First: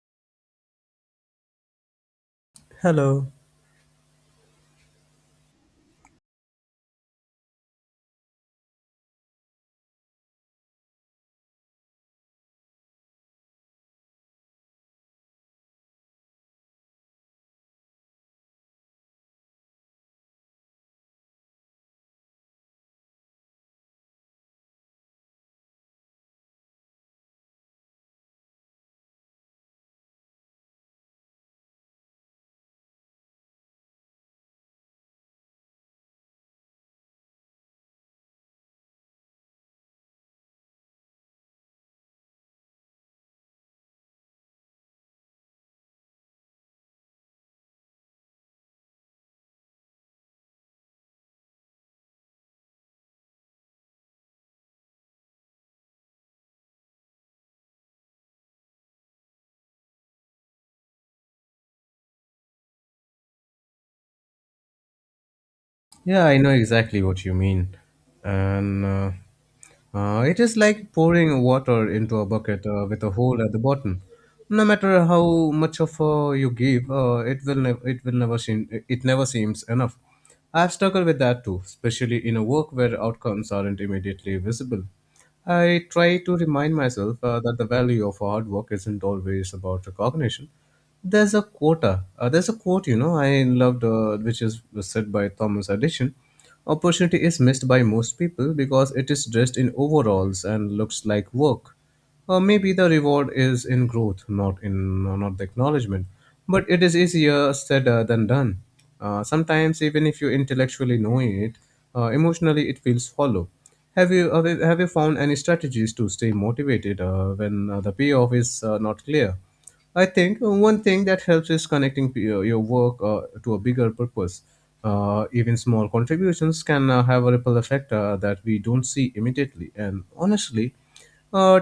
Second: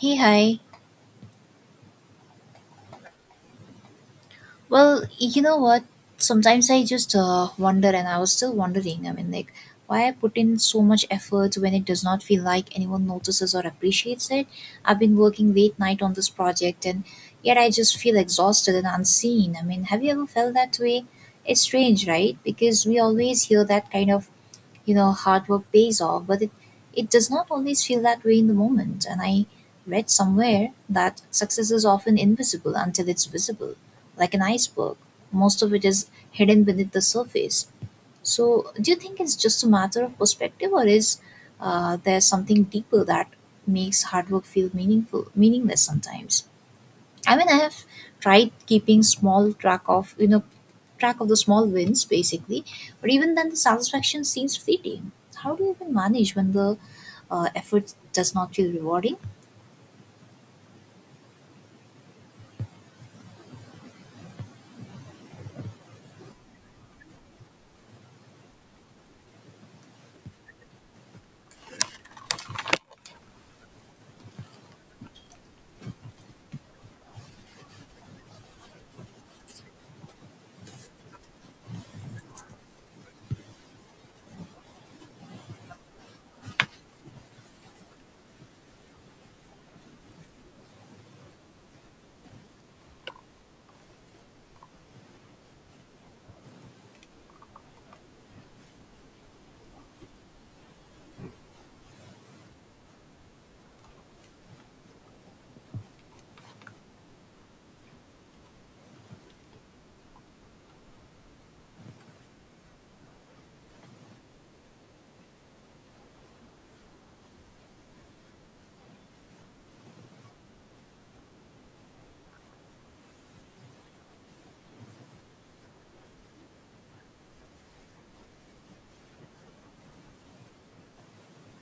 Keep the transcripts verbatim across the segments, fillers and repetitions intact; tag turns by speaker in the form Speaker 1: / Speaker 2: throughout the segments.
Speaker 1: Hey, hi.
Speaker 2: Hello.
Speaker 1: Well, you know what? Sometimes I just uh, wonder, and I was still wondering. I mean, like, why I put in so much effort when it does not feel like anyone notices or appreciates it. I've been working late night on this project, and yet I just feel exhausted and unseen. I mean, have you ever felt that way? It's strange, right? Because we always hear that kind of, you know hard work pays off, but it it does not always feel that way in the moment. And I read somewhere that success is often invisible until it's visible, like an iceberg. Most of it is hidden beneath the surface. So do you think it's just a matter of perspective, or is uh, there something deeper that makes hard work feel meaningful meaningless sometimes? I mean, I have tried keeping small track of you know track of the small wins, basically. But even then the satisfaction seems fleeting. How do you even manage when the uh, effort does not feel rewarding?
Speaker 2: Yeah, I know exactly what you mean. And uh, uh, It is like pouring water into a bucket uh, with a hole at the bottom. No matter how much of uh, you give, uh, it will nev- it will never seem it never seems Enough. I've struggled with that too, especially in a work where outcomes aren't immediately visible. I try to remind myself uh, that the value of hard work isn't always about recognition. There's a quota. Uh, there's a quote, you know, I loved, uh, which is said by Thomas Edison. Opportunity is missed by most people because it is dressed in overalls and looks like work. Uh, maybe the reward is in growth, not in no, not the acknowledgement. But it is easier said uh, than done. Uh, sometimes, even if you intellectually know it, uh, emotionally it feels hollow. Have you have you have you found any strategies to stay motivated uh, when uh, the payoff is uh, not clear? I think one thing that helps is connecting p- uh, your work uh, to a bigger purpose. Uh, even small contributions can uh, have a ripple effect uh, that we don't see immediately. And honestly, uh,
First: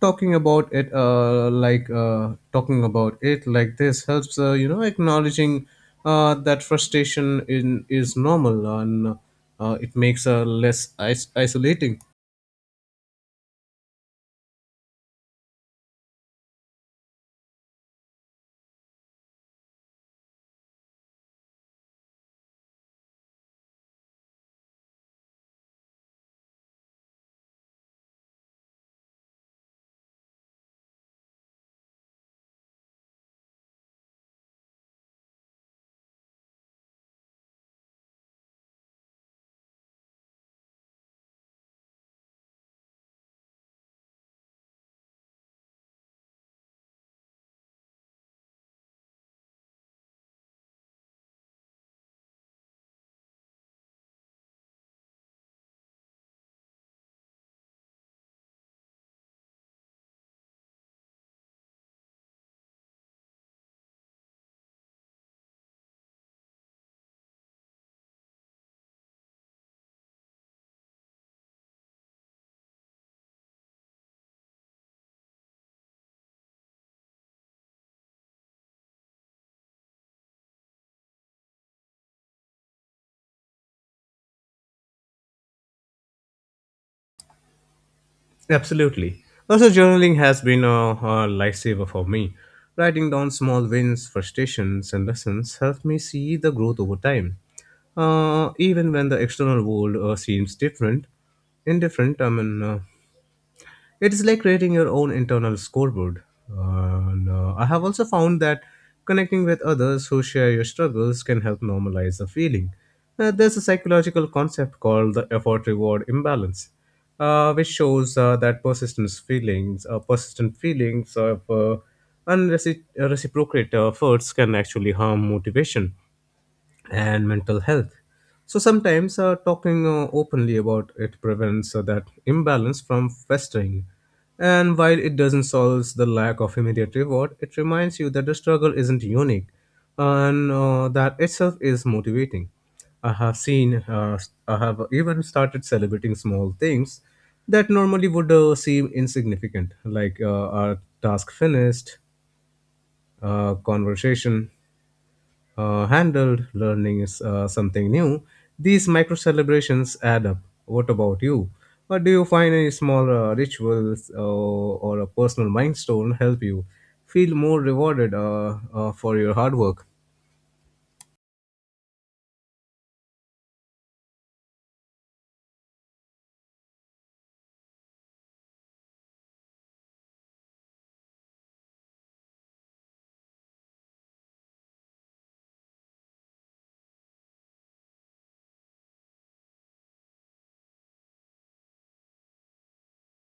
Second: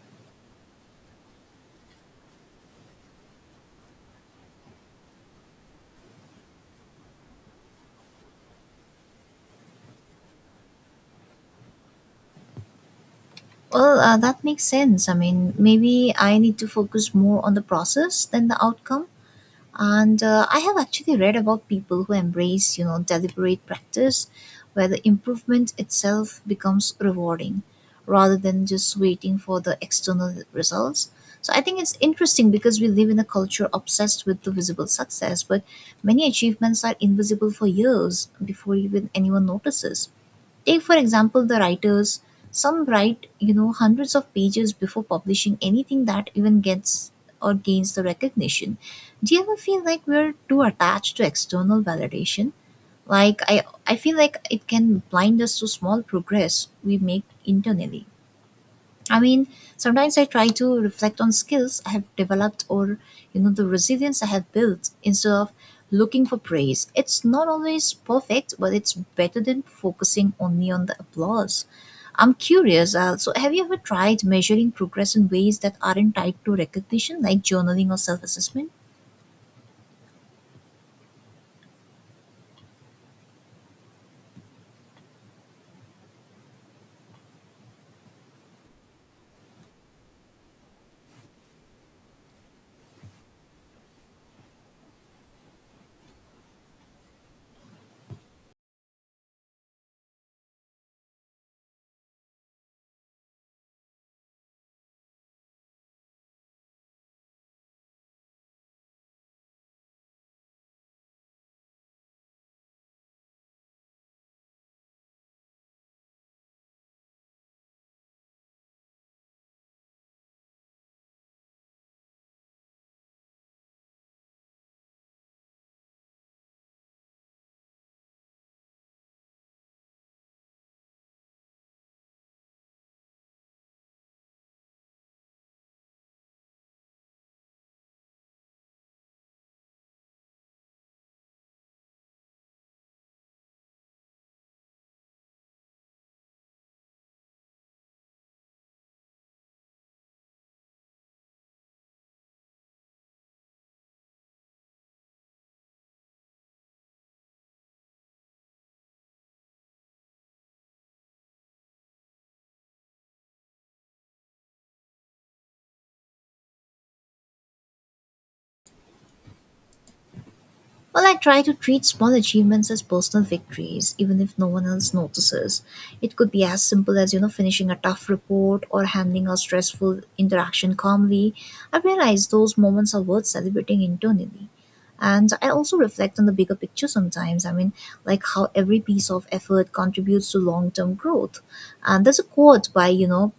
Speaker 2: talking about it uh, like uh, talking about it like this helps, uh, you know, acknowledging uh, that frustration in is normal, and uh, it makes uh, less is- isolating.
Speaker 1: Well, uh, that makes sense. I mean, maybe I need to focus more on the process than the outcome. And uh, I have actually read about people who embrace, you know, deliberate practice, where the improvement itself becomes rewarding rather than just waiting for the external results. So I think it's interesting because we live in a culture obsessed with the visible success, but many achievements are invisible for years before even anyone notices. Take, for example, the writers. Some write, you know, hundreds of pages before publishing anything that even gets or gains the recognition. Do you ever feel like we're too attached to external validation? Like, I, I feel like it can blind us to small progress we make internally. I mean, sometimes I try to reflect on skills I have developed or, you know, the resilience I have built instead of looking for praise. It's not always perfect, but it's better than focusing only on the applause. I'm curious, uh, so have you ever tried measuring progress in ways that aren't tied to recognition, like journaling or self assessment?
Speaker 2: Absolutely. Also, journaling has been a, a lifesaver for me, writing down small wins, frustrations and lessons, helped me see the growth over time, uh, even when the external world uh, seems different, indifferent. I mean, uh, it is like creating your own internal scoreboard. And, uh, I have also found that connecting with others who share your struggles can help normalize the feeling. Uh, there's a psychological concept called the effort reward imbalance, uh, which shows uh, that persistent feelings, uh, persistent feelings of uh, unreciprocated efforts can actually harm motivation and mental health. So sometimes uh, talking uh, openly about it prevents uh, that imbalance from festering. And while it doesn't solve the lack of immediate reward, it reminds you that the struggle isn't unique, and uh, that itself is motivating. I have seen, uh, I have even started celebrating small things that normally would uh, seem insignificant, like uh, a task finished, a conversation uh, handled, learning is uh, something new. These micro celebrations add up. What about you? What do you find? Any small uh, rituals uh, or a personal milestone help you feel more rewarded uh, uh, for your hard work?
Speaker 1: Well, I try to treat small achievements as personal victories, even if no one else notices. It could be as simple as, you know, finishing a tough report or handling a stressful interaction calmly. I realize those moments are worth celebrating internally. And I also reflect on the bigger picture sometimes. I mean, like how every piece of effort contributes to long term growth. And there's a quote by, you know,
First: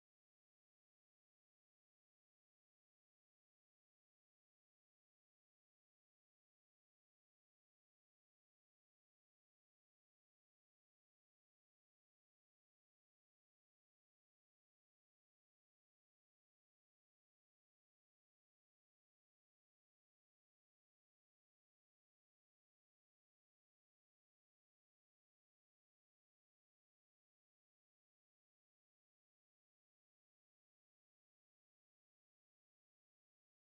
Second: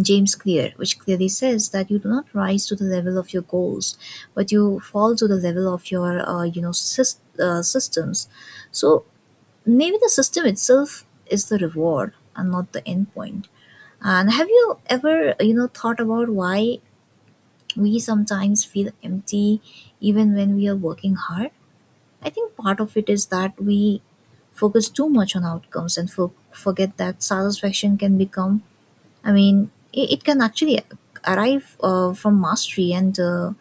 Speaker 1: James Clear, which clearly says that you do not rise to the level of your goals, but you fall to the level of your, uh, you know, sys- uh, systems. So maybe the system itself is the reward and not the end point. And have you ever, you know, thought about why we sometimes feel empty even when we are working hard? I think part of it is that we focus too much on outcomes and for- forget that satisfaction can become, I mean, it, it can actually arrive uh, from mastery and uh,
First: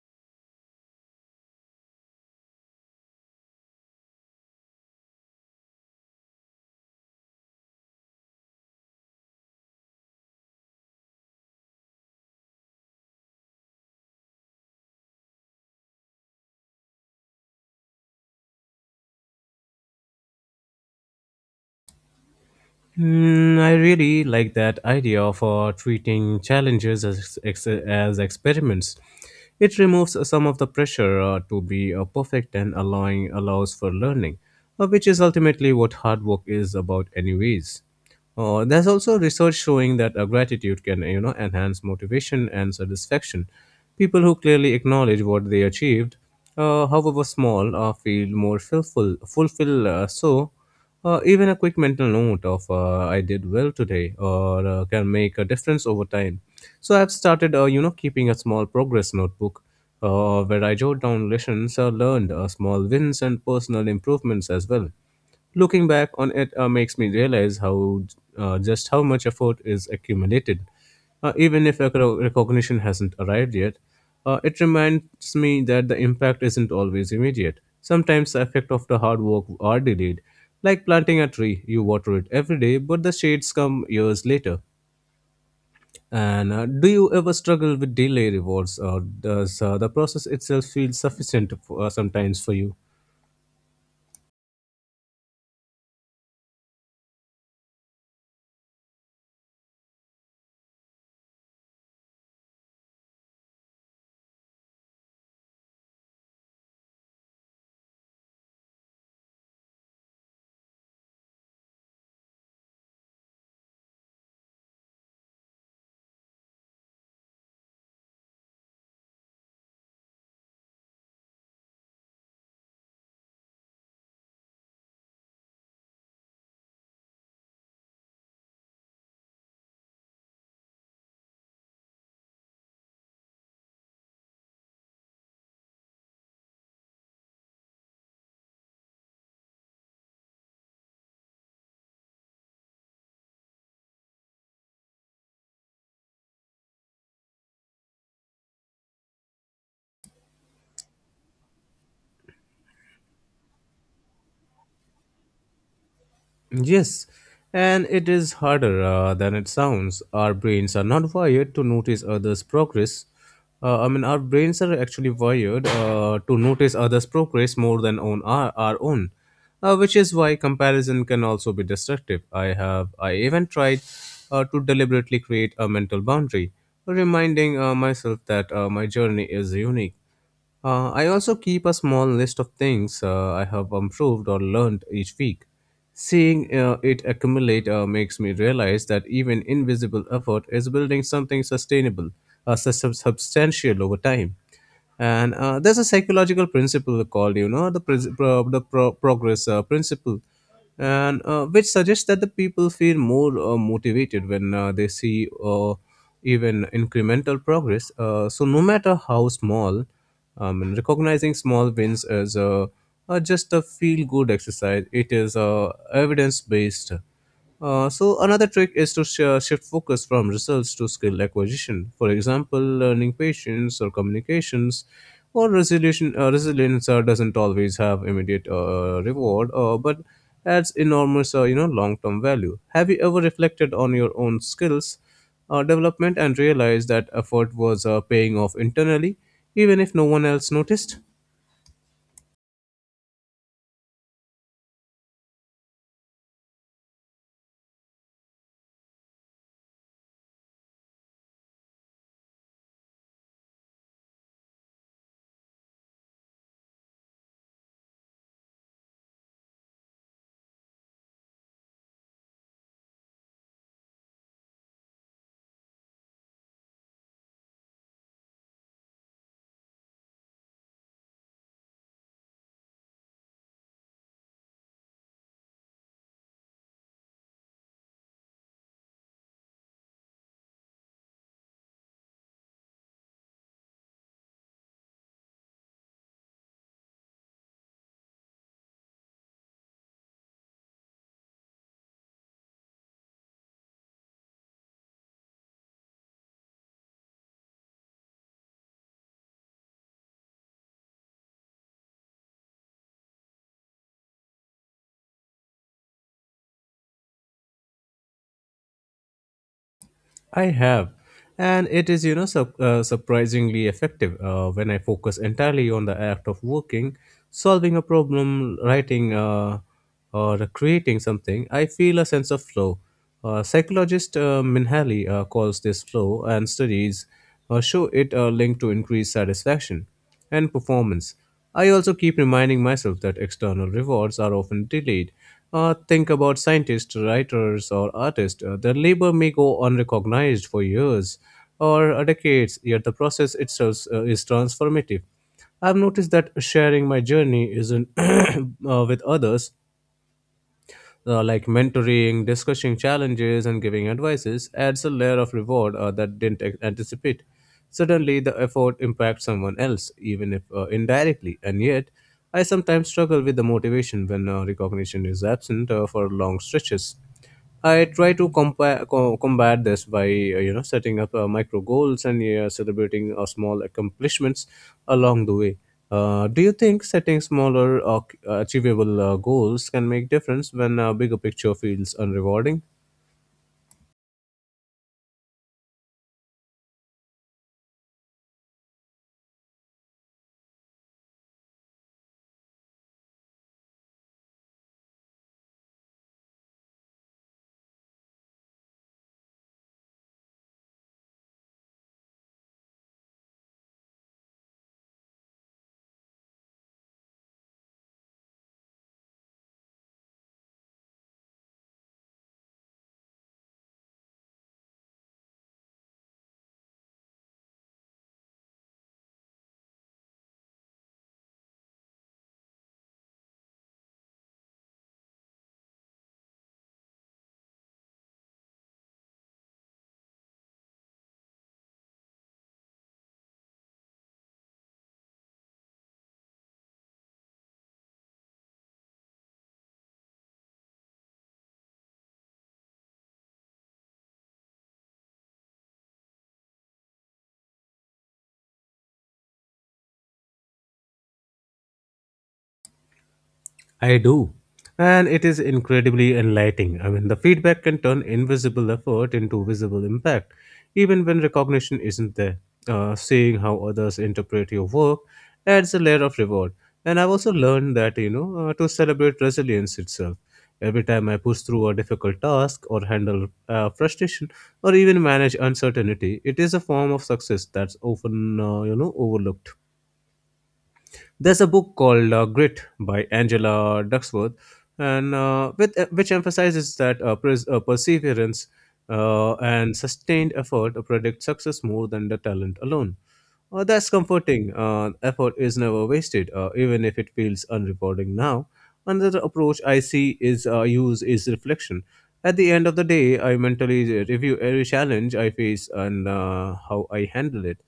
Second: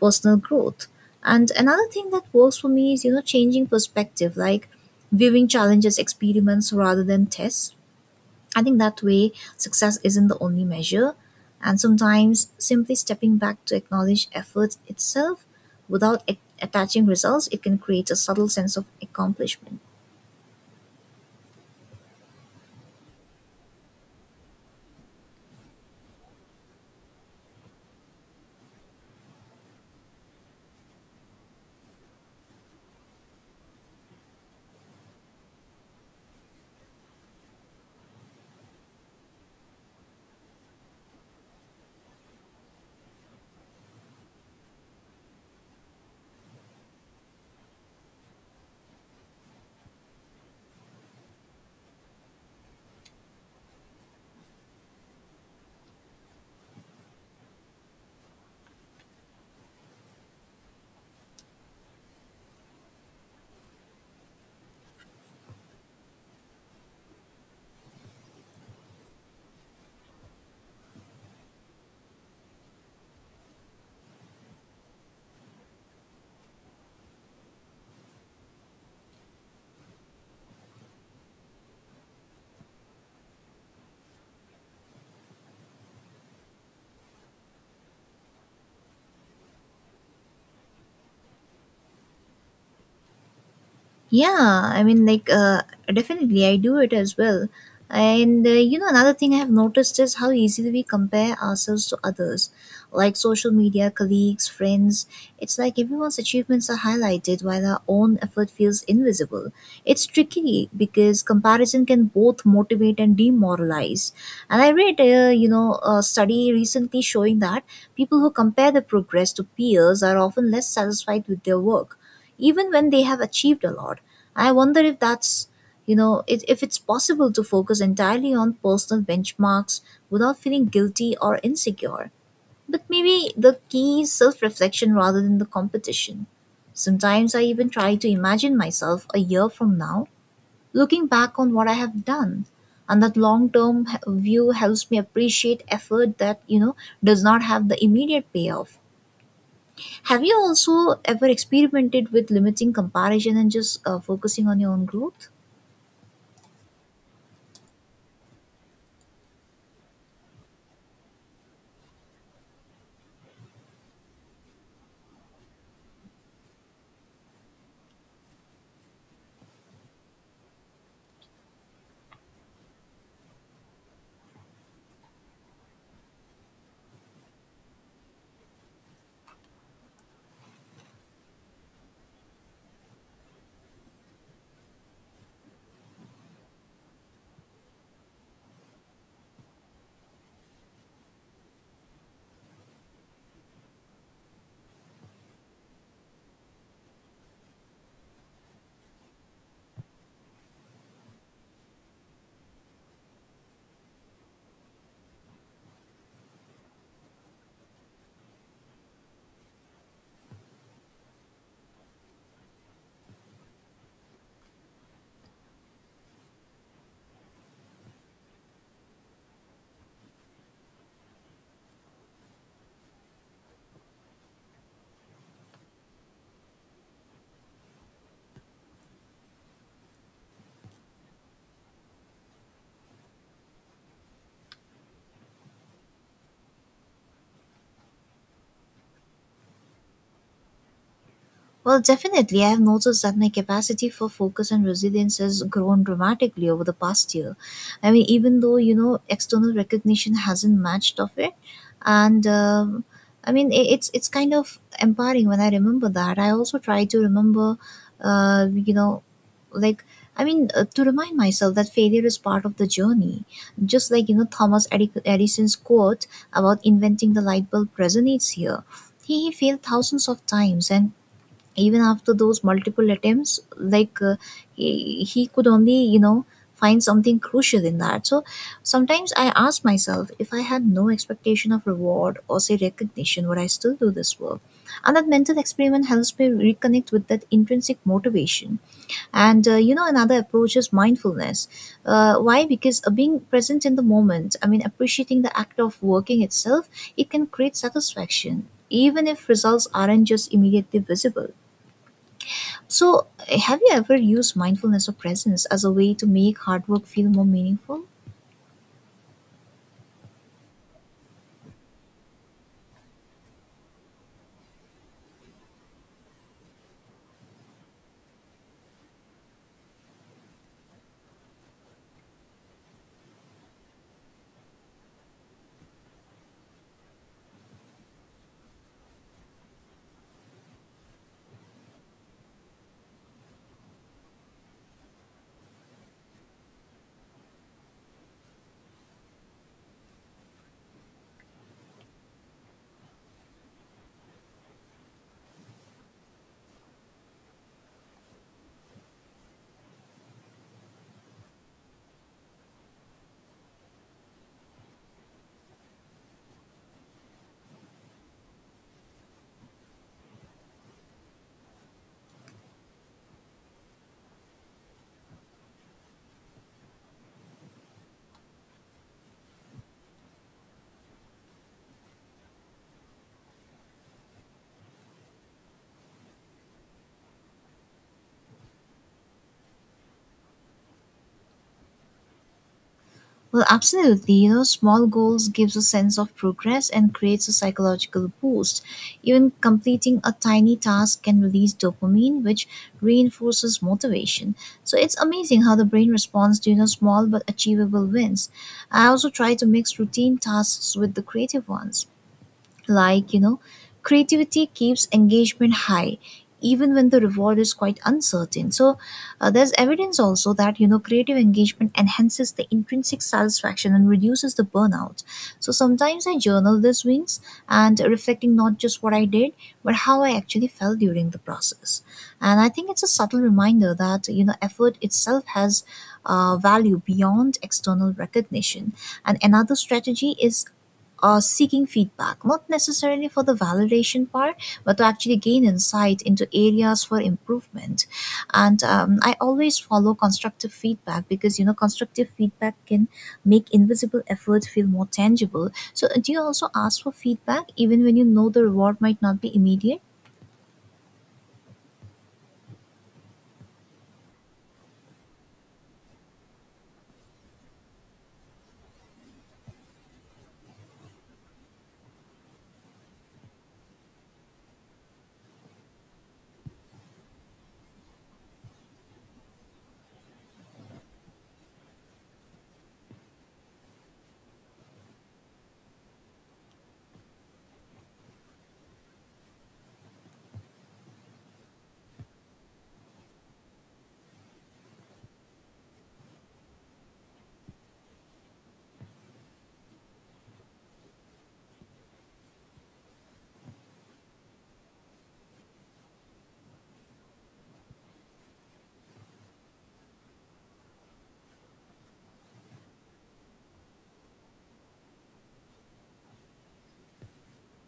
Speaker 1: personal growth. And another thing that works for me is, you know, changing perspective, like viewing challenges, experiments rather than tests. I think that way success isn't the only measure. And sometimes simply stepping back to acknowledge effort itself without a- attaching results, it can create a subtle sense of accomplishment.
Speaker 2: Hmm, I really like that idea for treating challenges as, ex- as experiments. It removes some of the pressure uh, to be uh, perfect and allowing allows for learning, uh, which is ultimately what hard work is about, anyways. Uh, there's also research showing that uh, gratitude can, you know, enhance motivation and satisfaction. People who clearly acknowledge what they achieved, uh, however small, uh, feel more fulfill, fulfill uh, so. Uh, even a quick mental note of uh, I did well today or uh, can make a difference over time. So I've started, uh, you know, keeping a small progress notebook uh, where I jot down lessons uh, learned, uh, small wins, and personal improvements as well. Looking back on it uh, makes me realize how uh, just how much effort is accumulated. Uh, even if recog- recognition hasn't arrived yet, uh, it reminds me that the impact isn't always immediate. Sometimes the effect of the hard work are delayed. Like planting a tree, you water it every day, but the shades come years later. And uh, do you ever struggle with delay rewards, or does uh, the process itself feel sufficient for, uh, sometimes for you?
Speaker 1: Yeah, I mean, like, uh, definitely, I do it as well. And uh, you know, another thing I have noticed is how easily we compare ourselves to others, like social media, colleagues, friends. It's like everyone's achievements are highlighted while our own effort feels invisible. It's tricky because comparison can both motivate and demoralize. And I read, uh, you know, a study recently showing that people who compare their progress to peers are often less satisfied with their work, even when they have achieved a lot. I wonder if that's, you know, if, if it's possible to focus entirely on personal benchmarks without feeling guilty or insecure. But maybe the key is self reflection rather than the competition. Sometimes I even try to imagine myself a year from now looking back on what I have done. And that long term view helps me appreciate effort that, you know, does not have the immediate payoff. Have you also ever experimented with limiting comparison and just uh, focusing on your own growth?
Speaker 2: Yes, and it is harder uh, than it sounds. Our brains are not wired to notice others' progress. Uh, I mean, our brains are actually wired uh, to notice others' progress more than on our, our own, uh, which is why comparison can also be destructive. I have, I even tried uh, to deliberately create a mental boundary, reminding uh, myself that uh, my journey is unique. Uh, I also keep a small list of things uh, I have improved or learned each week. Seeing uh, it accumulate uh, makes me realize that even invisible effort is building something sustainable, uh, sus- sub- substantial over time. And uh, there's a psychological principle called, you know, the, pres- pro- the pro- progress uh, principle, and uh, which suggests that the people feel more uh, motivated when uh, they see uh, even incremental progress. Uh, so no matter how small. Um, and recognizing small wins as a, uh, just a feel good exercise, it is uh, evidence based. Uh, so another trick is to sh- shift focus from results to skill acquisition. For example, learning patience or communications, or resolution uh, resilience uh, doesn't always have immediate uh, reward, uh, but adds enormous, uh, you know, long term value. Have you ever reflected on your own skills uh, development and realized that effort was uh, paying off internally, even if no one else noticed?
Speaker 1: Well, definitely. I have noticed that my capacity for focus and resilience has grown dramatically over the past year. I mean, even though, you know, external recognition hasn't matched of it. And um, I mean, i it's, it's kind of empowering when I remember that. I also try to remember, uh, you know, like, I mean, uh, to remind myself that failure is part of the journey. Just like, you know, Thomas Edi- Edison's quote about inventing the light bulb resonates here. He, he failed thousands of times, and even after those multiple attempts, like uh, he, he could only, you know, find something crucial in that. So sometimes I ask myself, if I had no expectation of reward or say recognition, would I still do this work? And that mental experiment helps me reconnect with that intrinsic motivation. And uh, you know, another approach is mindfulness. Uh, why because uh, being present in the moment, I mean appreciating the act of working itself, it can create satisfaction even if results aren't just immediately visible. So, have you ever used mindfulness or presence as a way to make hard work feel more meaningful?
Speaker 2: I have. And it is, you know, sup- uh, surprisingly effective uh, when I focus entirely on the act of working, solving a problem, writing, uh, or creating something. I feel a sense of flow. Uh, psychologist uh, Minhali uh, calls this flow, and studies uh, show it uh, linked to increased satisfaction and performance. I also keep reminding myself that external rewards are often delayed. Uh, think about scientists, writers, or artists. Uh, their labor may go unrecognized for years or uh, decades, yet the process itself uh, is transformative. I've noticed that sharing my journey isn't uh, with others, uh, like mentoring, discussing challenges, and giving advices, adds a layer of reward uh, that didn't a- anticipate. Suddenly, the effort impacts someone else, even if uh, indirectly. And yet, I sometimes struggle with the motivation when uh, recognition is absent uh, for long stretches. I try to compare, co- combat this by, uh, you know, setting up uh, micro goals and uh, celebrating uh, small accomplishments along the way. Uh, do you think setting smaller, uh, achievable uh, goals can make difference when a bigger picture feels unrewarding?
Speaker 1: Well, absolutely. You know, small goals gives a sense of progress and creates a psychological boost. Even completing a tiny task can release dopamine, which reinforces motivation. So it's amazing how the brain responds to, you know, small but achievable wins. I also try to mix routine tasks with the creative ones. Like, you know, creativity keeps engagement high even when the reward is quite uncertain. So, uh, there's evidence also that, you know, creative engagement enhances the intrinsic satisfaction and reduces the burnout. So, sometimes I journal these wins and reflecting not just what I did, but how I actually felt during the process. And I think it's a subtle reminder that, you know, effort itself has uh, value beyond external recognition. And another strategy is uh, seeking feedback, not necessarily for the validation part, but to actually gain insight into areas for improvement. And um, I always follow constructive feedback, because you know constructive feedback can make invisible effort feel more tangible. So, do you also ask for feedback even when you know the reward might not be immediate?
Speaker 2: I do. And it is incredibly enlightening. I mean, the feedback can turn invisible effort into visible impact, even when recognition isn't there. Uh, seeing how others interpret your work adds a layer of reward. And I've also learned that, you know, uh, to celebrate resilience itself. Every time I push through a difficult task or handle uh, frustration or even manage uncertainty, it is a form of success that's often, uh, you know, overlooked. There's a book called uh, Grit by Angela Duckworth, and uh, with, uh, which emphasizes that, uh, pers- uh, perseverance uh, and sustained effort predict success more than the talent alone. Uh, that's comforting. Uh, effort is never wasted, uh, even if it feels unrewarding now. Another approach I see is uh, use is reflection. At the end of the day, I mentally review every challenge I face and uh, how I handle it.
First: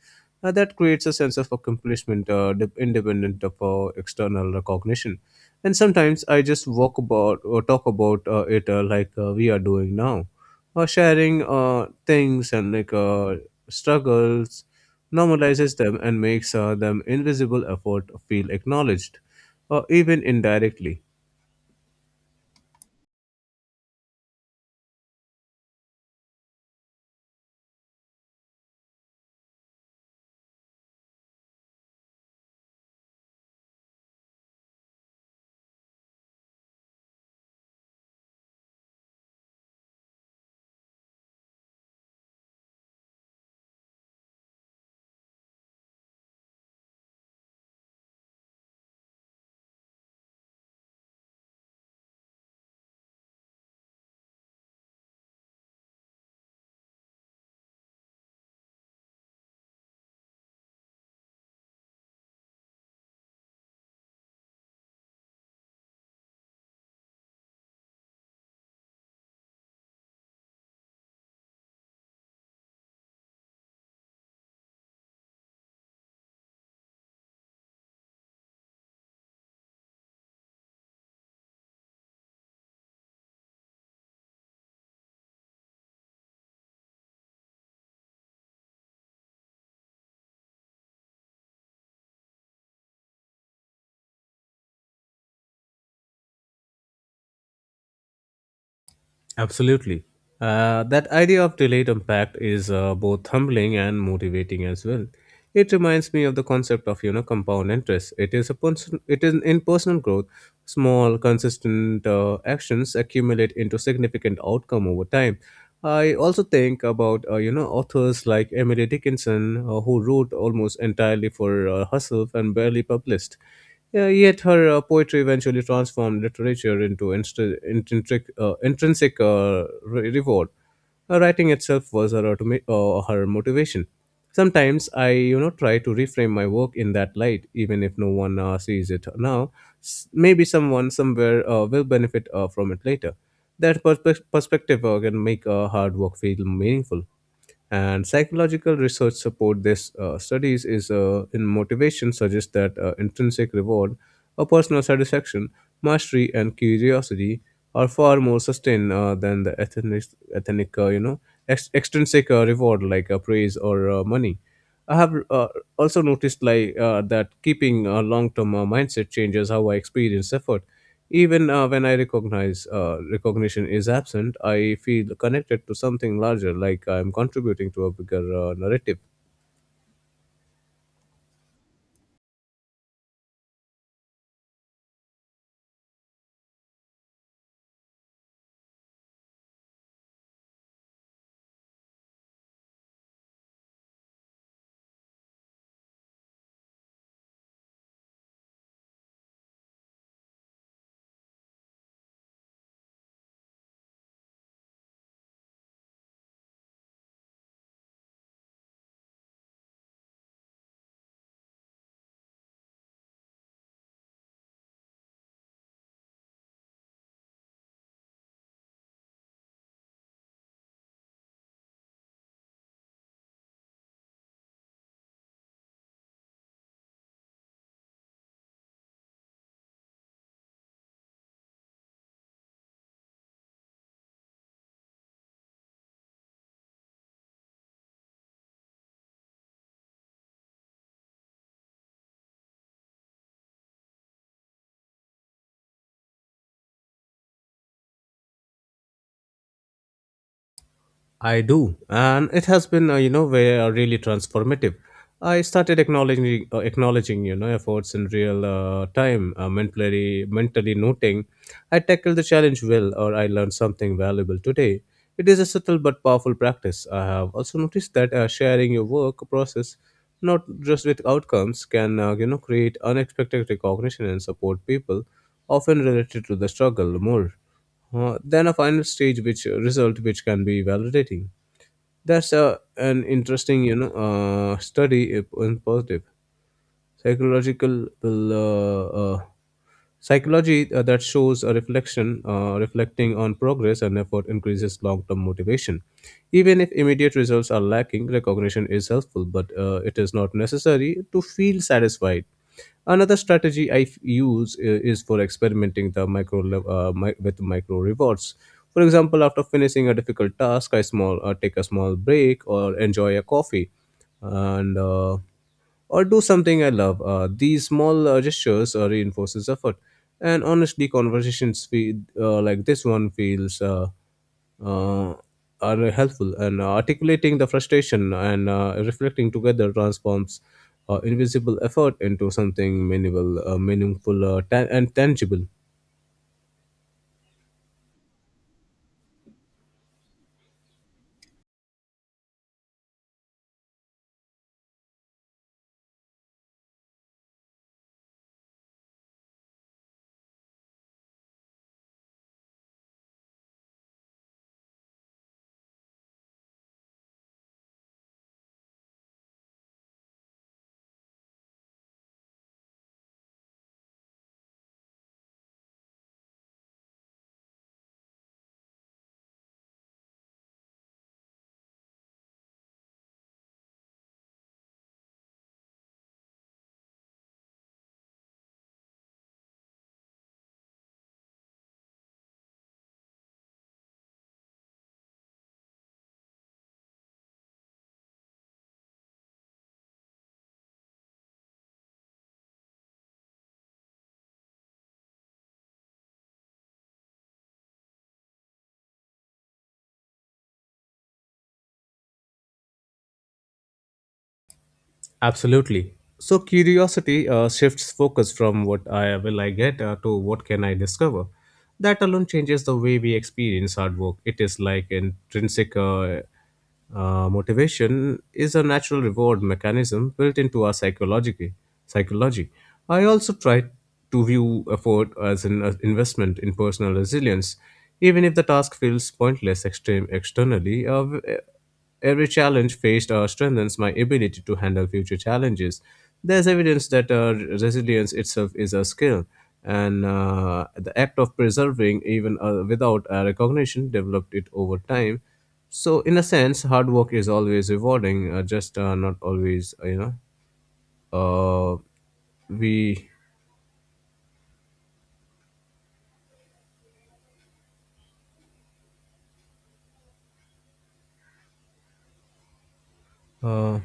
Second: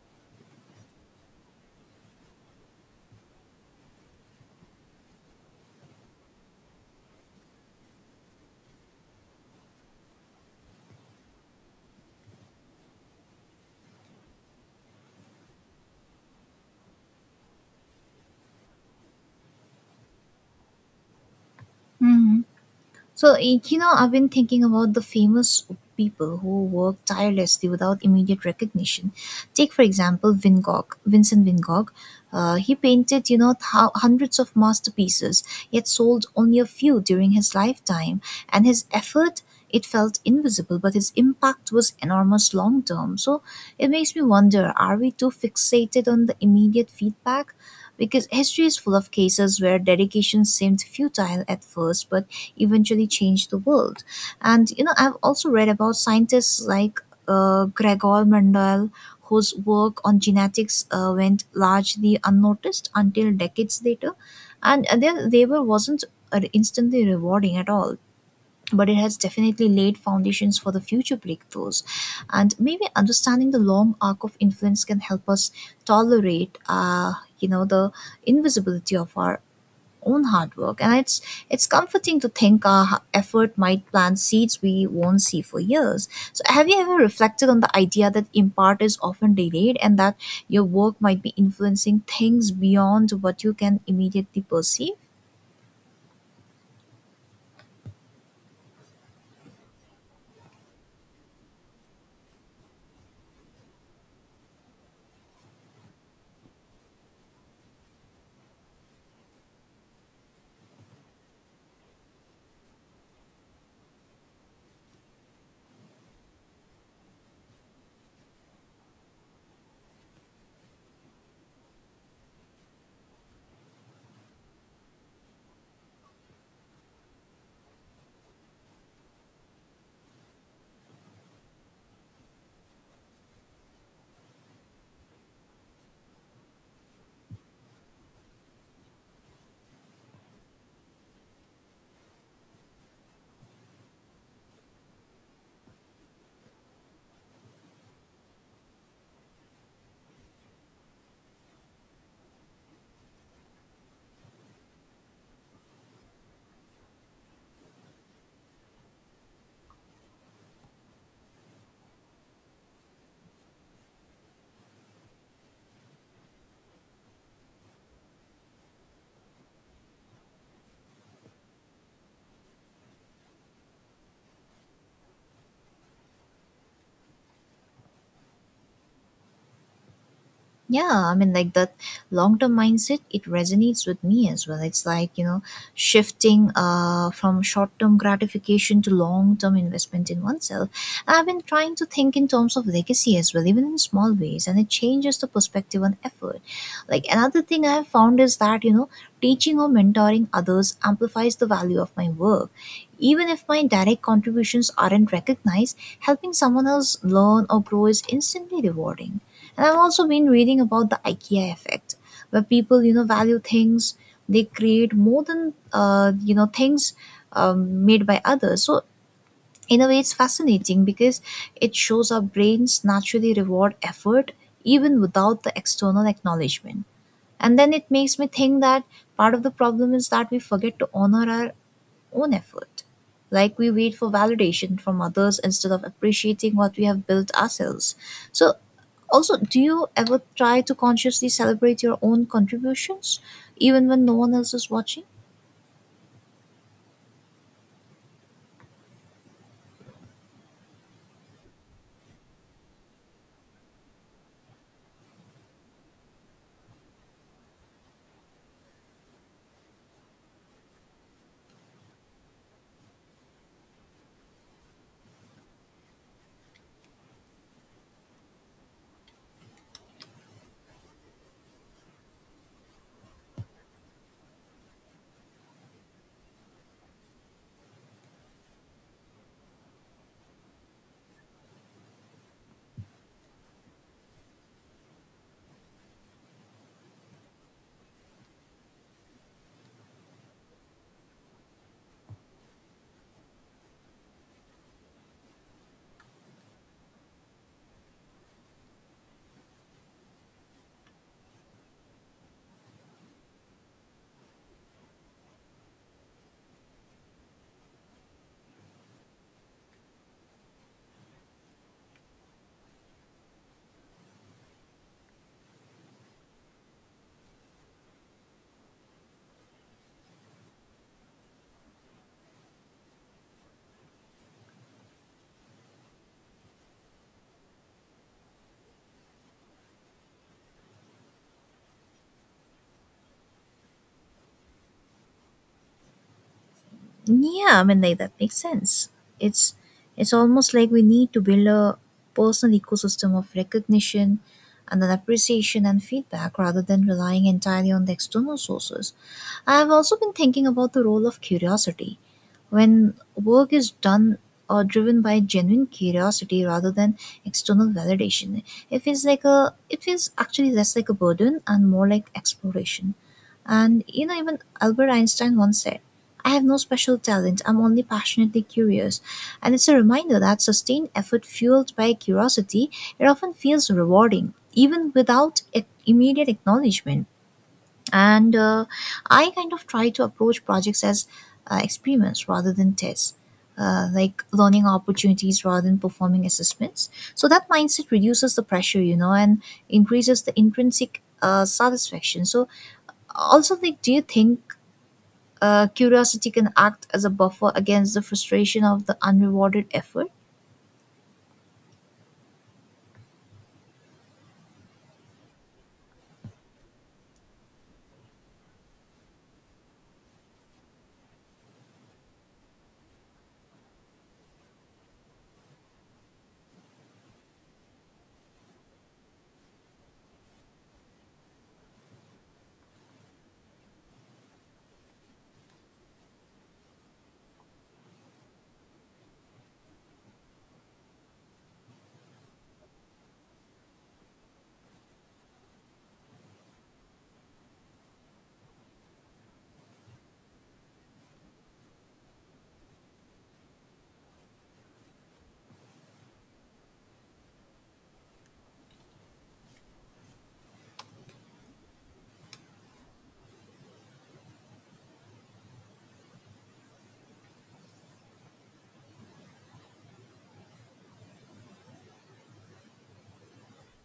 Speaker 2: Uh, that creates a sense of accomplishment, uh, de- independent of uh, external recognition. And sometimes I just walk about or talk about uh, it, uh, like uh, we are doing now, uh, sharing uh, things and like uh, struggles, normalizes them and makes uh, them invisible effort feel acknowledged, uh, even indirectly.
Speaker 1: So, y- you know, I've been thinking about the famous people who work tirelessly without immediate recognition. Take, for example, Van Gogh, Vincent Van Gogh. Uh, he painted, you know, thou- hundreds of masterpieces, yet sold only a few during his lifetime. And his effort, it felt invisible, but his impact was enormous long term. So it makes me wonder, are we too fixated on the immediate feedback? Because history is full of cases where dedication seemed futile at first, but eventually change the world. And you know, I've also read about scientists like uh, Gregor Mendel, whose work on genetics uh, went largely unnoticed until decades later, and their labor wasn't uh, instantly rewarding at all. But it has definitely laid foundations for the future breakthroughs. And maybe understanding the long arc of influence can help us tolerate, uh, you know, the invisibility of our own hard work. And it's it's comforting to think our h- effort might plant seeds we won't see for years. So have you ever reflected on the idea that impart is often delayed, and that your work might be influencing things beyond what you can immediately perceive?
Speaker 2: Absolutely. Uh, that idea of delayed impact is, uh, both humbling and motivating as well. It reminds me of the concept of, you know, compound interest. It is a person, it is in personal growth. Small, consistent uh, actions accumulate into significant outcome over time. I also think about, uh, you know, authors like Emily Dickinson, uh, who wrote almost entirely for uh, herself and barely published. Yeah, yet her uh, poetry eventually transformed literature into instr intrinsic, uh, intrinsic uh, re- reward. Her writing itself was her, automa- uh, her motivation. Sometimes I, you know, try to reframe my work in that light, even if no one uh, sees it now. S- Maybe someone somewhere uh, will benefit uh, from it later. That perspe- perspective uh, can make uh, hard work feel meaningful. And psychological research support this, uh, studies is, uh, in motivation suggests that uh, intrinsic reward, a personal satisfaction, mastery, and curiosity are far more sustained uh, than the ethnic, ethnic uh, you know, ex- extrinsic uh, reward, like uh, praise or uh, money. I have uh, also noticed, like uh, that keeping a long-term uh, mindset changes how I experience effort. Even uh, when I recognize uh, recognition is absent, I feel connected to something larger, like I'm contributing to a bigger uh, narrative.
Speaker 1: Yeah, I mean, like that long term mindset, it resonates with me as well. It's like, you know, shifting uh, from short term gratification to long term investment in oneself. I've been trying to think in terms of legacy as well, even in small ways, and it changes the perspective on effort. Like, another thing I've found is that, you know, teaching or mentoring others amplifies the value of my work. Even if my direct contributions aren't recognized, helping someone else learn or grow is instantly rewarding. And I've also been reading about the IKEA effect, where people, you know, value things they create more than, uh, you know, things um, made by others. So in a way, it's fascinating because it shows our brains naturally reward effort even without the external acknowledgement. And then it makes me think that part of the problem is that we forget to honor our own effort. Like we wait for validation from others instead of appreciating what we have built ourselves. So, also, do you ever try to consciously celebrate your own contributions even when no one else is watching?
Speaker 2: I do, and it has been, uh, you know, very, uh, really transformative. I started acknowledging, uh, acknowledging, you know, efforts in real uh, time, uh, mentally, mentally noting, I tackled the challenge well, or I learned something valuable today. It is a subtle but powerful practice. I have also noticed that uh, sharing your work process, not just with outcomes, can, uh, you know, create unexpected recognition and support people, often related to the struggle more uh, then a final stage which uh, result which can be validating. That's a an interesting, you know uh, study if in positive psychological will uh, uh, psychology uh, that shows a reflection uh, reflecting on progress and effort increases long-term motivation, even if immediate results are lacking. Recognition is helpful, but uh, it is not necessary to feel satisfied. Another strategy i f- use uh, is for experimenting the micro lev- uh, mi- with micro rewards. For example, after finishing a difficult task, I small uh, take a small break or enjoy a coffee and uh, or do something I love. Uh, these small uh, gestures uh, reinforces effort, and honestly, conversations feel, uh, like this one feels uh, uh, are helpful. And uh, articulating the frustration and uh, reflecting together transforms uh, invisible effort into something meaningful, uh, meaningful uh, ta- and tangible.
Speaker 1: Yeah, I mean like that makes sense. It's it's almost like we need to build a personal ecosystem of recognition and then appreciation and feedback rather than relying entirely on the external sources. I've also been thinking about the role of curiosity. When work is done or driven by genuine curiosity rather than external validation, it feels like a it feels actually less like a burden and more like exploration. And you know, even Albert Einstein once said, "I have no special talent, I'm only passionately curious." And it's a reminder that sustained effort fueled by curiosity, it often feels rewarding, even without ac- immediate acknowledgement. And uh, I kind of try to approach projects as uh, experiments rather than tests. Uh, like learning opportunities rather than performing assessments. So that mindset reduces the pressure, you know, and increases the intrinsic uh, satisfaction. So, also, like, do you think uh, curiosity can act as a buffer against the frustration of the unrewarded effort?
Speaker 2: Absolutely. So curiosity uh, shifts focus from what I will I get uh, to what can I discover. That alone changes the way we experience hard work. It is like intrinsic uh, uh, motivation is a natural reward mechanism built into our psychology. Psychology. I also try to view effort as an uh, investment in personal resilience, even if the task feels pointless extreme externally. Uh, Every challenge faced uh, strengthens my ability to handle future challenges. There's evidence that uh, resilience itself is a skill, and uh, the act of preserving, even uh, without uh, recognition, developed it over time. So, in a sense, hard work is always rewarding, uh, just uh, not always, uh, you know. Uh, we uh,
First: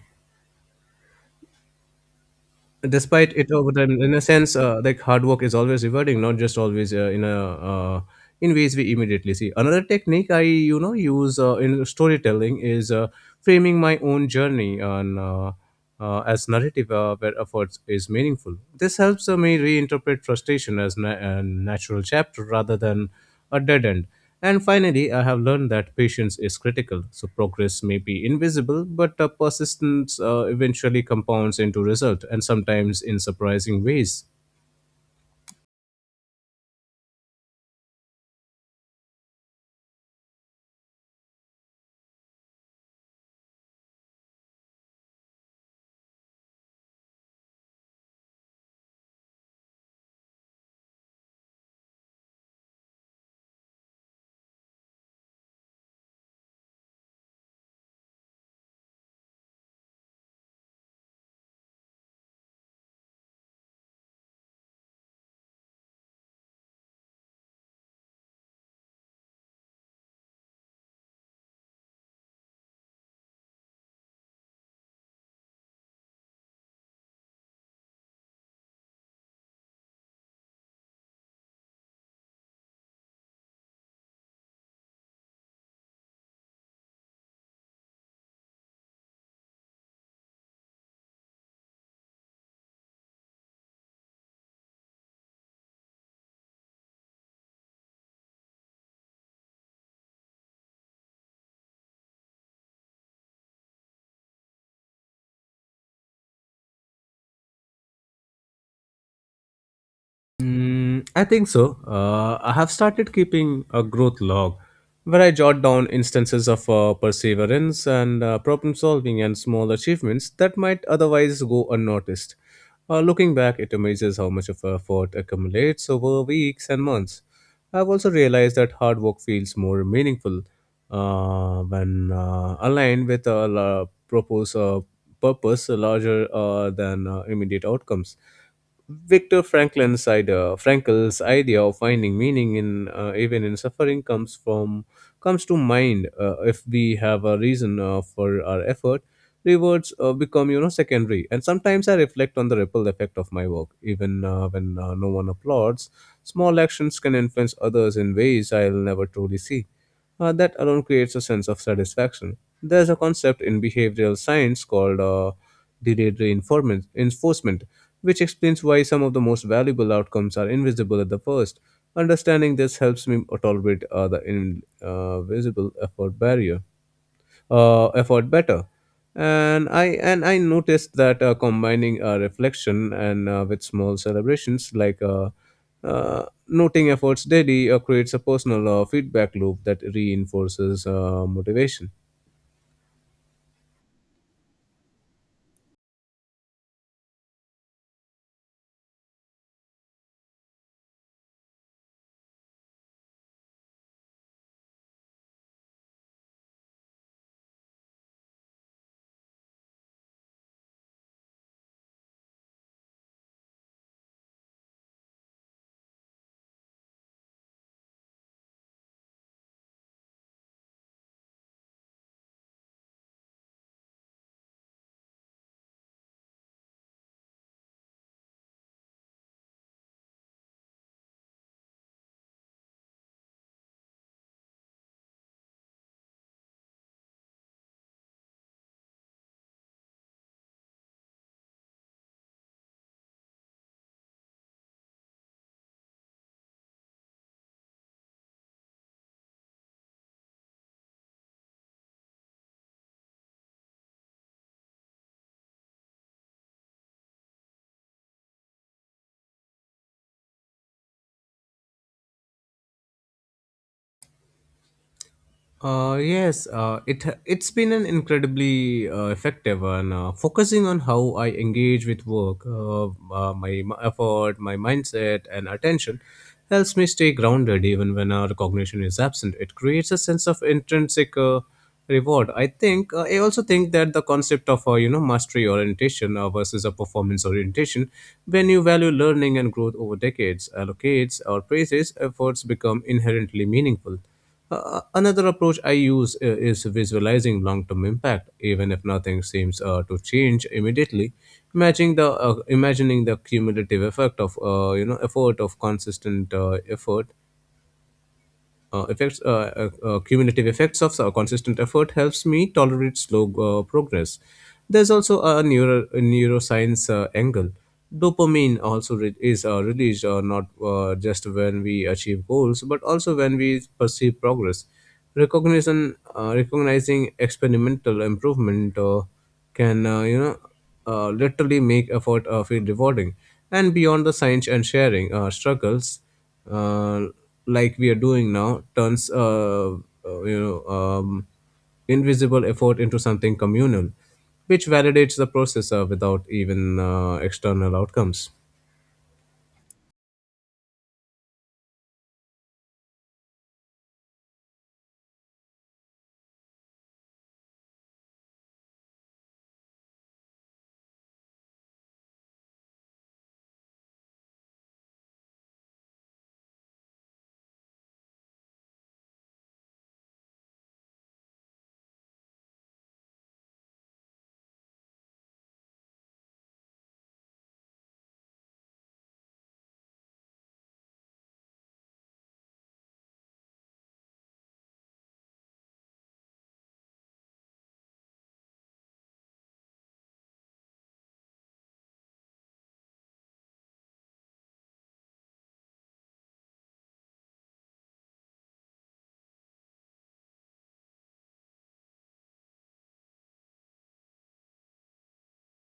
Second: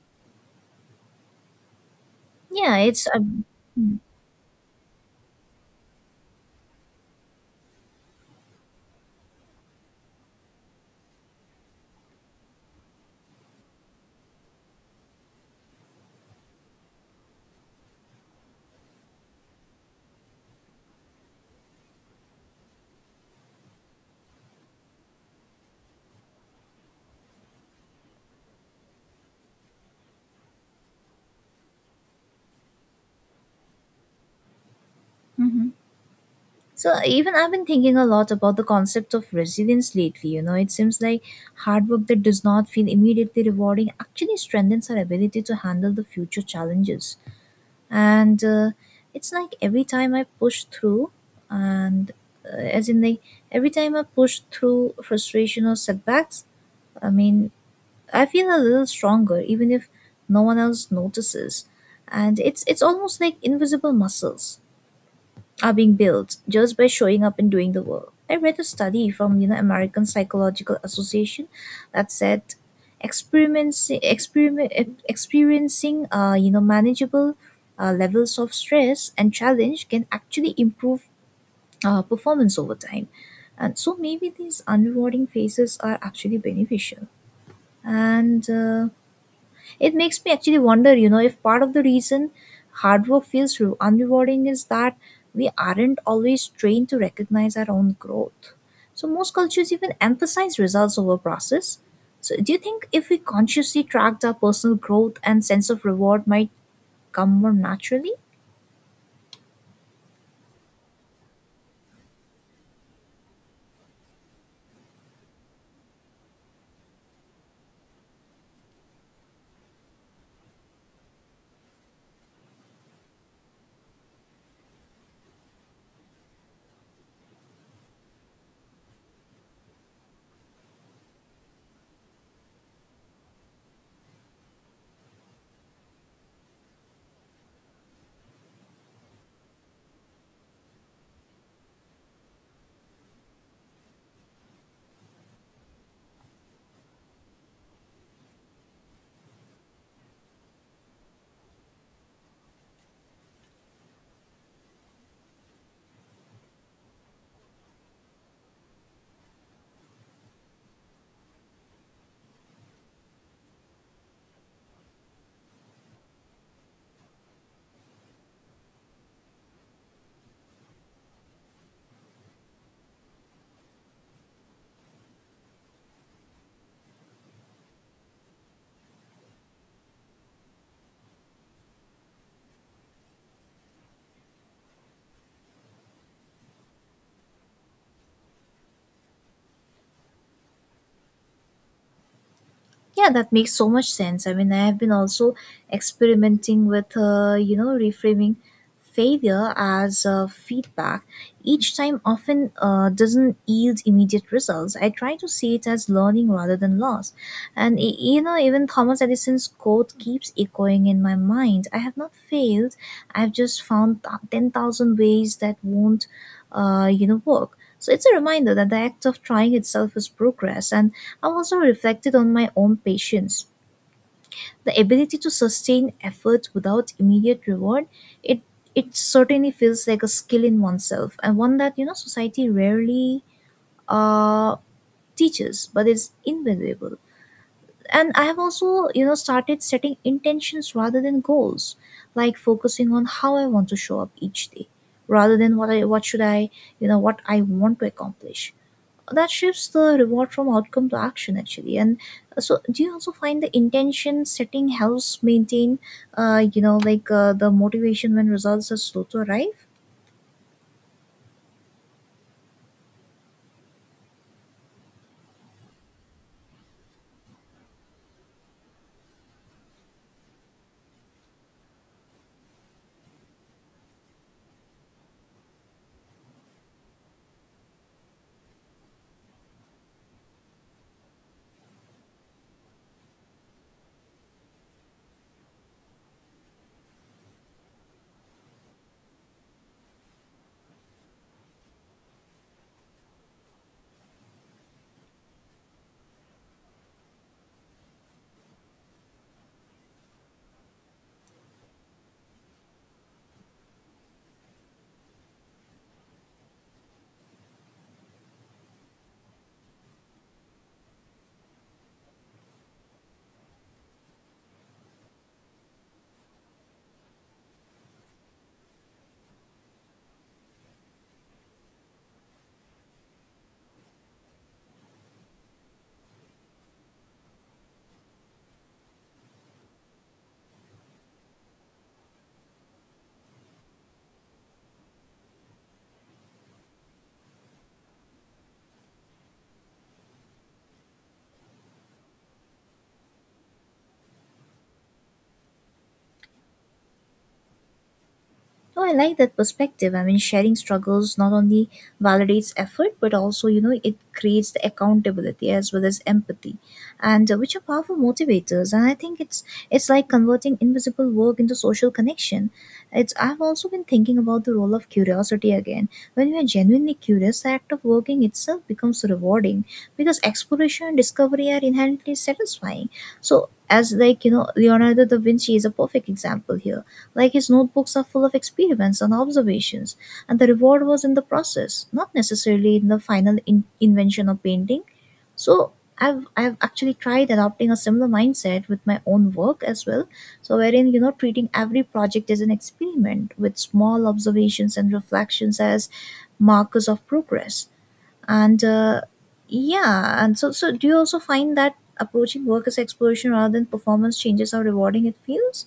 Speaker 1: Yeah, it's.
Speaker 2: despite
Speaker 1: Um,
Speaker 2: it over
Speaker 1: hmm.
Speaker 2: time. In a sense, uh, like hard work is always rewarding, not just always uh, in a uh, in ways we immediately see. Another technique i you know use uh, in storytelling is uh, framing my own journey on uh, uh, as narrative uh, where effort is meaningful. This helps uh, me reinterpret frustration as na- a natural chapter rather than a dead end. And finally, I have learned that patience is critical. So progress may be invisible, but uh, persistence uh, eventually compounds into result, and sometimes in surprising ways.
Speaker 1: So even I've been thinking a lot about the concept of resilience lately. You know, it seems like hard work that does not feel immediately rewarding actually strengthens our ability to handle the future challenges. And uh, it's like every time I push through, and uh, as in like every time I push through frustration or setbacks, I mean, I feel a little stronger even if no one else notices. And it's it's almost like invisible muscles are being built just by showing up and doing the work. I read a study from, you know, American Psychological Association that said experiencing experiment experiencing, uh, you know manageable uh, levels of stress and challenge can actually improve uh, performance over time. And so maybe these unrewarding phases are actually beneficial. And uh, it makes me actually wonder, you know, if part of the reason hard work feels re- unrewarding is that we aren't always trained to recognize our own growth. So most cultures even emphasize results over process. So do you think if we consciously tracked our personal growth and sense of reward might come more naturally?
Speaker 2: Mm, I think so. Uh, I have started keeping a growth log where I jot down instances of uh, perseverance and uh, problem solving and small achievements that might otherwise go unnoticed. Uh, looking back, it amazes how much of effort accumulates over weeks and months. I've also realized that hard work feels more meaningful uh, when uh, aligned with a la- purpose, uh, purpose larger uh, than uh, immediate outcomes. Victor Franklin's idea, Frankl's idea of finding meaning in uh, even in suffering comes from comes to mind. Uh, if we have a reason uh, for our effort, rewards uh, become, you know, secondary. And sometimes I reflect on the ripple effect of my work, even uh, when uh, no one applauds. Small actions can influence others in ways I'll never truly see. Uh, that alone creates a sense of satisfaction. There's a concept in behavioral science called uh, delayed reinforcement, enforcement, which explains why some of the most valuable outcomes are invisible at the first. Understanding this helps me tolerate uh, the invisible effort barrier uh, effort better. And i and i noticed that uh, combining uh, reflection and uh, with small celebrations, like uh, uh, noting efforts daily uh, creates a personal uh, feedback loop that reinforces uh, motivation.
Speaker 1: Yeah, that makes so much sense. I mean, I have been also experimenting with, uh, you know, reframing failure as uh, feedback. Each time often uh, doesn't yield immediate results. I try to see it as learning rather than loss. And, y- you know, even Thomas Edison's quote keeps echoing in my mind, "I have not failed, I've just found th- ten thousand ways that won't, uh, you know, work." So it's a reminder that the act of trying itself is progress, and I also reflected on my own patience. The ability to sustain effort without immediate reward, it it certainly feels like a skill in oneself and one that, you know, society rarely uh, teaches, but is invaluable. And I have also, you know, started setting intentions rather than goals, like focusing on how I want to show up each day, rather than what I what should I you know, what I want to accomplish. That shifts the reward from outcome to action actually. And uh, so do you also find the intention setting helps maintain uh, you know like uh, the motivation when results are slow to arrive?
Speaker 2: Uh, yes, uh, it it's been an incredibly uh, effective one. Uh, focusing on how I engage with work, uh, uh, my m- effort, my mindset, and attention helps me stay grounded even when our cognition is absent. It creates a sense of intrinsic. Uh, reward. I think uh, i also think that the concept of, uh, you know mastery orientation uh, versus a performance orientation, when you value learning and growth over decades, allocates or praises efforts become inherently meaningful. Uh, uh, another approach I use uh, is visualizing long-term impact, even if nothing seems uh, to change immediately. Imagining the uh, imagining the cumulative effect of, uh, you know effort of consistent uh, effort uh, effects uh, uh, uh, cumulative effects of uh, consistent effort helps me tolerate slow uh, progress. There's also a neuro a neuroscience uh, angle. Dopamine also re- is uh, released uh, not uh, just when we achieve goals, but also when we perceive progress. Recognition uh, Recognizing experimental improvement uh, can, uh, you know uh, literally make effort uh, feel rewarding. And beyond the science, and sharing uh, struggles uh, like we are doing now, turns uh, uh, you know um, invisible effort into something communal, which validates the processor without even uh, external outcomes.
Speaker 1: Oh, I like that perspective. I mean, sharing struggles not only validates effort, but also, you know, it creates the accountability as well as empathy, and uh, which are powerful motivators. And I think it's it's like converting invisible work into social connection. It's I've also been thinking about the role of curiosity again. When we are genuinely curious, the act of working itself becomes rewarding because exploration and discovery are inherently satisfying. So, as like, you know, Leonardo da Vinci is a perfect example here, like his notebooks are full of experiments and observations, and the reward was in the process, not necessarily in the final in- invention or painting. So I've I've actually tried adopting a similar mindset with my own work as well. So wherein, you know, treating every project as an experiment with small observations and reflections as markers of progress. And uh, yeah, and so so do you also find that approaching work as exploration rather than performance changes how rewarding it feels?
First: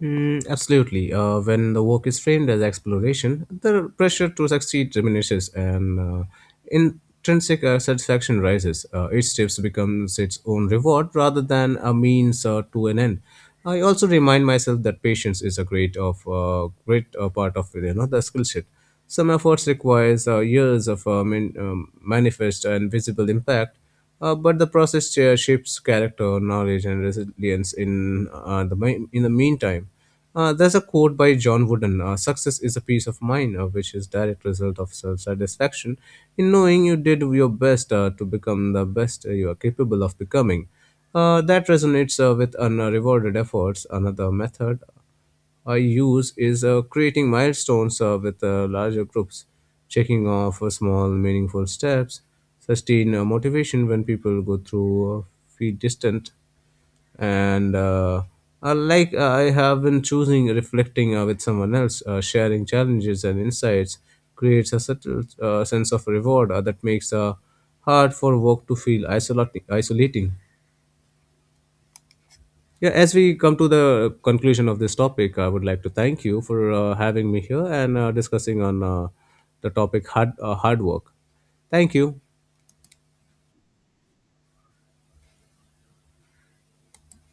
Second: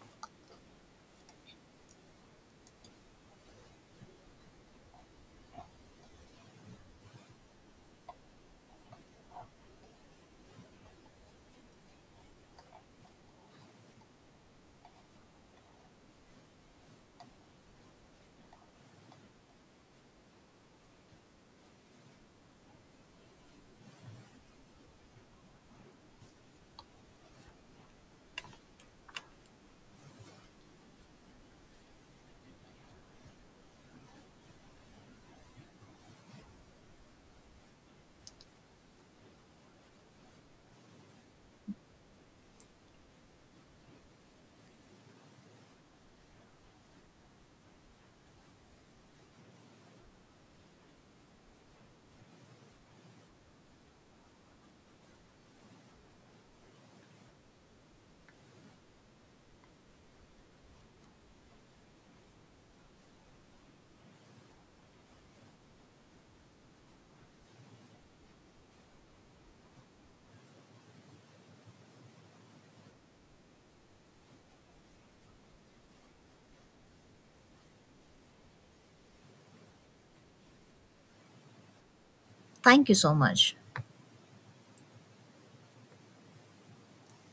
Speaker 2: Mm, absolutely. Uh, when the work is framed as exploration, the pressure to succeed diminishes and uh, intrinsic uh, satisfaction rises. Uh, each step becomes its own reward rather than a means uh, to an end. I also remind myself that patience is a great of uh, great uh, part of, you know, the skill set. Some efforts requires uh, years of uh, man- um, manifest and visible impact, uh, but the process uh, shapes character, knowledge, and resilience. In uh, the mi- in the meantime, uh, there's a quote by John Wooden: uh, "Success is a peace of mind, uh, which is direct result of self-satisfaction in knowing you did your best uh, to become the best you are capable of becoming." Uh, that resonates uh, with unrewarded efforts. Another method I use is uh, creating milestones uh, with uh, larger groups, checking off uh, small, meaningful steps, sustain uh, motivation when people go through uh, feel distant, and uh, I like uh, I have been choosing reflecting uh, with someone else, uh, sharing challenges and insights creates a subtle uh, sense of reward uh, that makes uh, hard for work to feel isolating. isolating. Yeah, as we come to the conclusion of this topic, I would like to thank you for uh, having me here and uh, discussing on uh, the topic hard uh, hard work. Thank you.
Speaker 1: Thank you so much.